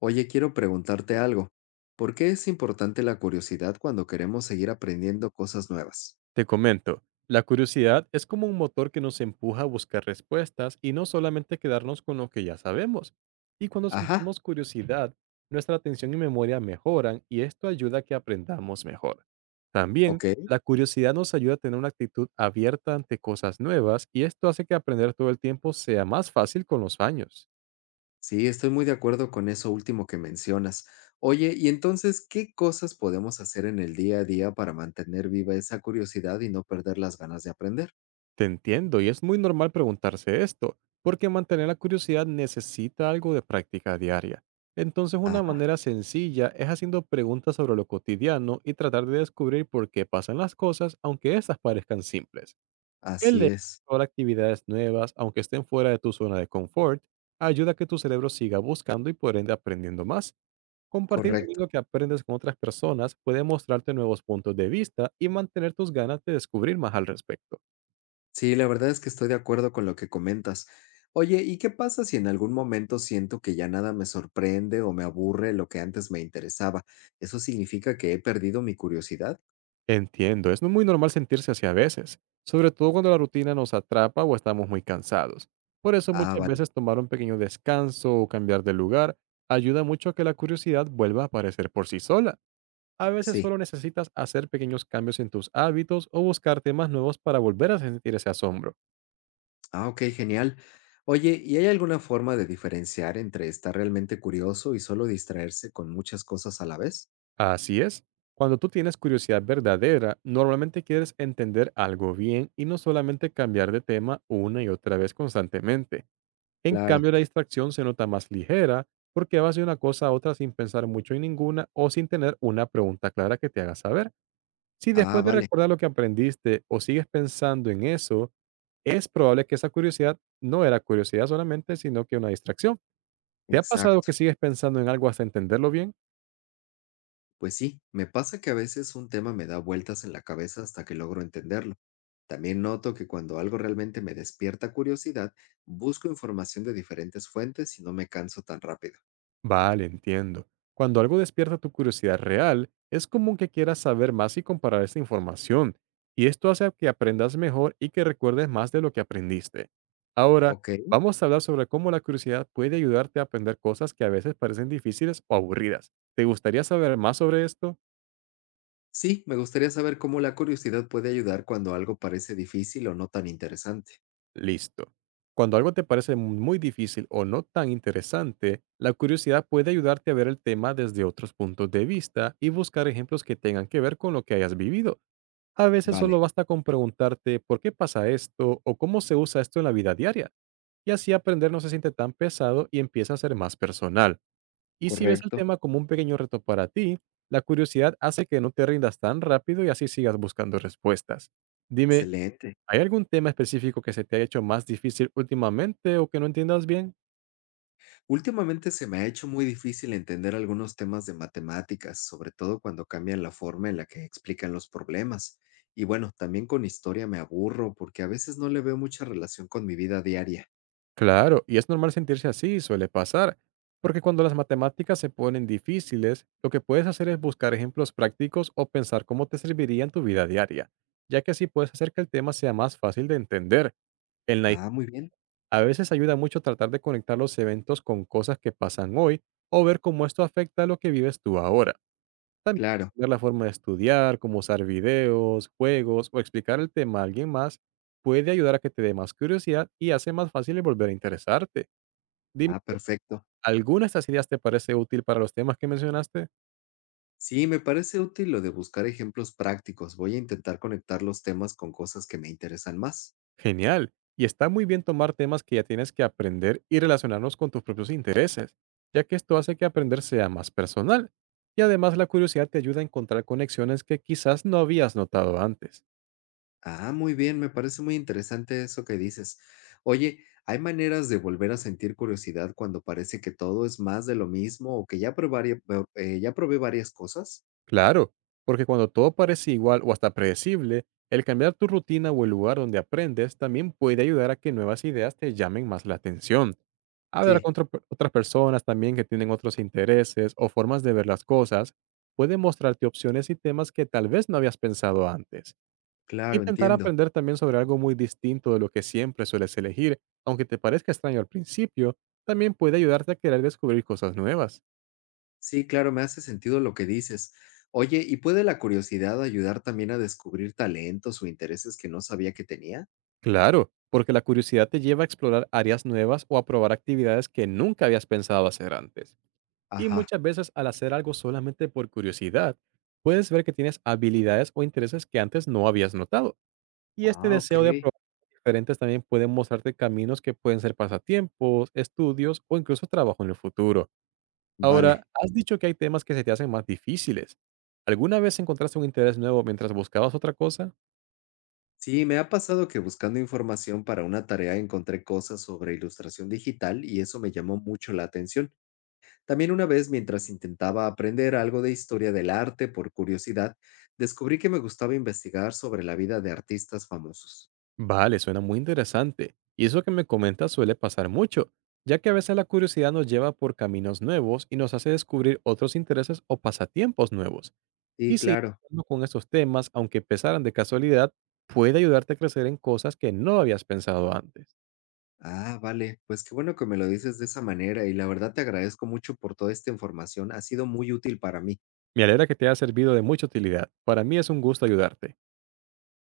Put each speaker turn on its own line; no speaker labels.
Oye, quiero preguntarte algo. ¿Por qué es importante la curiosidad cuando queremos seguir aprendiendo cosas nuevas?
Te comento, la curiosidad es como un motor que nos empuja a buscar respuestas y no solamente quedarnos con lo que ya sabemos. Y cuando
Ajá,
sentimos curiosidad, nuestra atención y memoria mejoran, y esto ayuda a que aprendamos mejor. También,
ok.
la curiosidad nos ayuda a tener una actitud abierta ante cosas nuevas, y esto hace que aprender todo el tiempo sea más fácil con los años.
Sí, estoy muy de acuerdo con eso último que mencionas. Oye, y entonces, ¿qué cosas podemos hacer en el día a día para mantener viva esa curiosidad y no perder las ganas de aprender?
Te entiendo, y es muy normal preguntarse esto, porque mantener la curiosidad necesita algo de práctica diaria. Entonces, una
Ajá,
manera sencilla es haciendo preguntas sobre lo cotidiano y tratar de descubrir por qué pasan las cosas, aunque estas parezcan simples. El
así
leer
es,
sobre actividades nuevas, aunque estén fuera de tu zona de confort, ayuda a que tu cerebro siga buscando y por ende aprendiendo más. Compartir también
correcto.
lo que aprendes con otras personas puede mostrarte nuevos puntos de vista y mantener tus ganas de descubrir más al respecto.
Sí, la verdad es que estoy de acuerdo con lo que comentas. Oye, ¿y qué pasa si en algún momento siento que ya nada me sorprende o me aburre lo que antes me interesaba? ¿Eso significa que he perdido mi curiosidad?
Entiendo, es muy normal sentirse así a veces, sobre todo cuando la rutina nos atrapa o estamos muy cansados. Por eso
Ah,
muchas
vale.
veces tomar un pequeño descanso o cambiar de lugar ayuda mucho a que la curiosidad vuelva a aparecer por sí sola. A veces
Sí.
solo necesitas hacer pequeños cambios en tus hábitos o buscar temas nuevos para volver a sentir ese asombro.
Ah, ok, genial. Oye, ¿y hay alguna forma de diferenciar entre estar realmente curioso y solo distraerse con muchas cosas a la vez?
Así es, cuando tú tienes curiosidad verdadera, normalmente quieres entender algo bien y no solamente cambiar de tema una y otra vez constantemente. En
Claro.
cambio, la distracción se nota más ligera, porque vas de una cosa a otra sin pensar mucho en ninguna o sin tener una pregunta clara que te haga saber. Si
Ah,
después de
vale.
recordar lo que aprendiste o sigues pensando en eso, es probable que esa curiosidad no era curiosidad solamente, sino que una distracción. ¿Te ha pasado
Exacto.
que sigues pensando en algo hasta entenderlo bien?
Pues sí, me pasa que a veces un tema me da vueltas en la cabeza hasta que logro entenderlo. También noto que cuando algo realmente me despierta curiosidad, busco información de diferentes fuentes y no me canso tan rápido.
Vale, entiendo. Cuando algo despierta tu curiosidad real, es común que quieras saber más y comparar esta información, y esto hace que aprendas mejor y que recuerdes más de lo que aprendiste. Ahora,
Ok,
vamos a hablar sobre cómo la curiosidad puede ayudarte a aprender cosas que a veces parecen difíciles o aburridas. ¿Te gustaría saber más sobre esto?
sí, me gustaría saber cómo la curiosidad puede ayudar cuando algo parece difícil o no tan interesante.
Listo. Cuando algo te parece muy difícil o no tan interesante, la curiosidad puede ayudarte a ver el tema desde otros puntos de vista y buscar ejemplos que tengan que ver con lo que hayas vivido. A veces solo
Vale,
basta con preguntarte por qué pasa esto o cómo se usa esto en la vida diaria, y así aprender no se siente tan pesado y empieza a ser más personal. Y si ves el
correcto,
tema como un pequeño reto para ti, la curiosidad hace que no te rindas tan rápido y así sigas buscando respuestas. Dime,
excelente.
¿hay algún tema específico que se te ha hecho más difícil últimamente o que no entiendas bien?
Últimamente se me ha hecho muy difícil entender algunos temas de matemáticas, sobre todo cuando cambian la forma en la que explican los problemas. Y bueno, también con historia me aburro porque a veces no le veo mucha relación con mi vida diaria.
Claro, y es normal sentirse así, suele pasar, porque cuando las matemáticas se ponen difíciles, lo que puedes hacer es buscar ejemplos prácticos o pensar cómo te serviría en tu vida diaria, ya que así puedes hacer que el tema sea más fácil de entender. En la, hi-
Ah, muy bien.
a veces ayuda mucho tratar de conectar los eventos con cosas que pasan hoy o ver cómo esto afecta a lo que vives tú ahora. También,
Claro.
ver la forma de estudiar, cómo usar videos, juegos o explicar el tema a alguien más puede ayudar a que te dé más curiosidad y hace más fácil el volver a interesarte. Dime,
Ah, perfecto.
¿alguna de estas ideas te parece útil para los temas que mencionaste?
Sí, me parece útil lo de buscar ejemplos prácticos. Voy a intentar conectar los temas con cosas que me interesan más.
Genial. Y está muy bien tomar temas que ya tienes que aprender y relacionarnos con tus propios intereses, ya que esto hace que aprender sea más personal. Y además, la curiosidad te ayuda a encontrar conexiones que quizás no habías notado antes.
Ah, muy bien, me parece muy interesante eso que dices. Oye, ¿hay maneras de volver a sentir curiosidad cuando parece que todo es más de lo mismo o que ya probé varias cosas?
Claro, porque cuando todo parece igual o hasta predecible, el cambiar tu rutina o el lugar donde aprendes también puede ayudar a que nuevas ideas te llamen más la atención. Hablar
Sí,
con otras personas también que tienen otros intereses o formas de ver las cosas puede mostrarte opciones y temas que tal vez no habías pensado antes.
claro,
Intentar
entiendo.
aprender también sobre algo muy distinto de lo que siempre sueles elegir, aunque te parezca extraño al principio, también puede ayudarte a querer descubrir cosas nuevas.
Sí, claro, me hace sentido lo que dices. Oye, ¿y puede la curiosidad ayudar también a descubrir talentos o intereses que no sabía que tenía?
Claro, porque la curiosidad te lleva a explorar áreas nuevas o a probar actividades que nunca habías pensado hacer antes. Y
Ajá.
muchas veces, al hacer algo solamente por curiosidad, puedes ver que tienes habilidades o intereses que antes no habías notado. Y este
Ah, ok.
deseo de probar cosas diferentes también puede mostrarte caminos que pueden ser pasatiempos, estudios o incluso trabajo en el futuro. Ahora,
Vale.
has dicho que hay temas que se te hacen más difíciles. ¿Alguna vez encontraste un interés nuevo mientras buscabas otra cosa?
Sí, me ha pasado que buscando información para una tarea encontré cosas sobre ilustración digital y eso me llamó mucho la atención. También una vez, mientras intentaba aprender algo de historia del arte por curiosidad, descubrí que me gustaba investigar sobre la vida de artistas famosos.
Vale, suena muy interesante. Y eso que me comentas suele pasar mucho, ya que a veces la curiosidad nos lleva por caminos nuevos y nos hace descubrir otros intereses o pasatiempos nuevos. Y
Y
seguir
claro.
hablando con esos temas, aunque pesaran de casualidad, puede ayudarte a crecer en cosas que no habías pensado antes.
Ah, vale, pues qué bueno que me lo dices de esa manera y la verdad te agradezco mucho por toda esta información, ha sido muy útil para mí.
Me alegra que te haya servido de mucha utilidad. Para mí es un gusto ayudarte.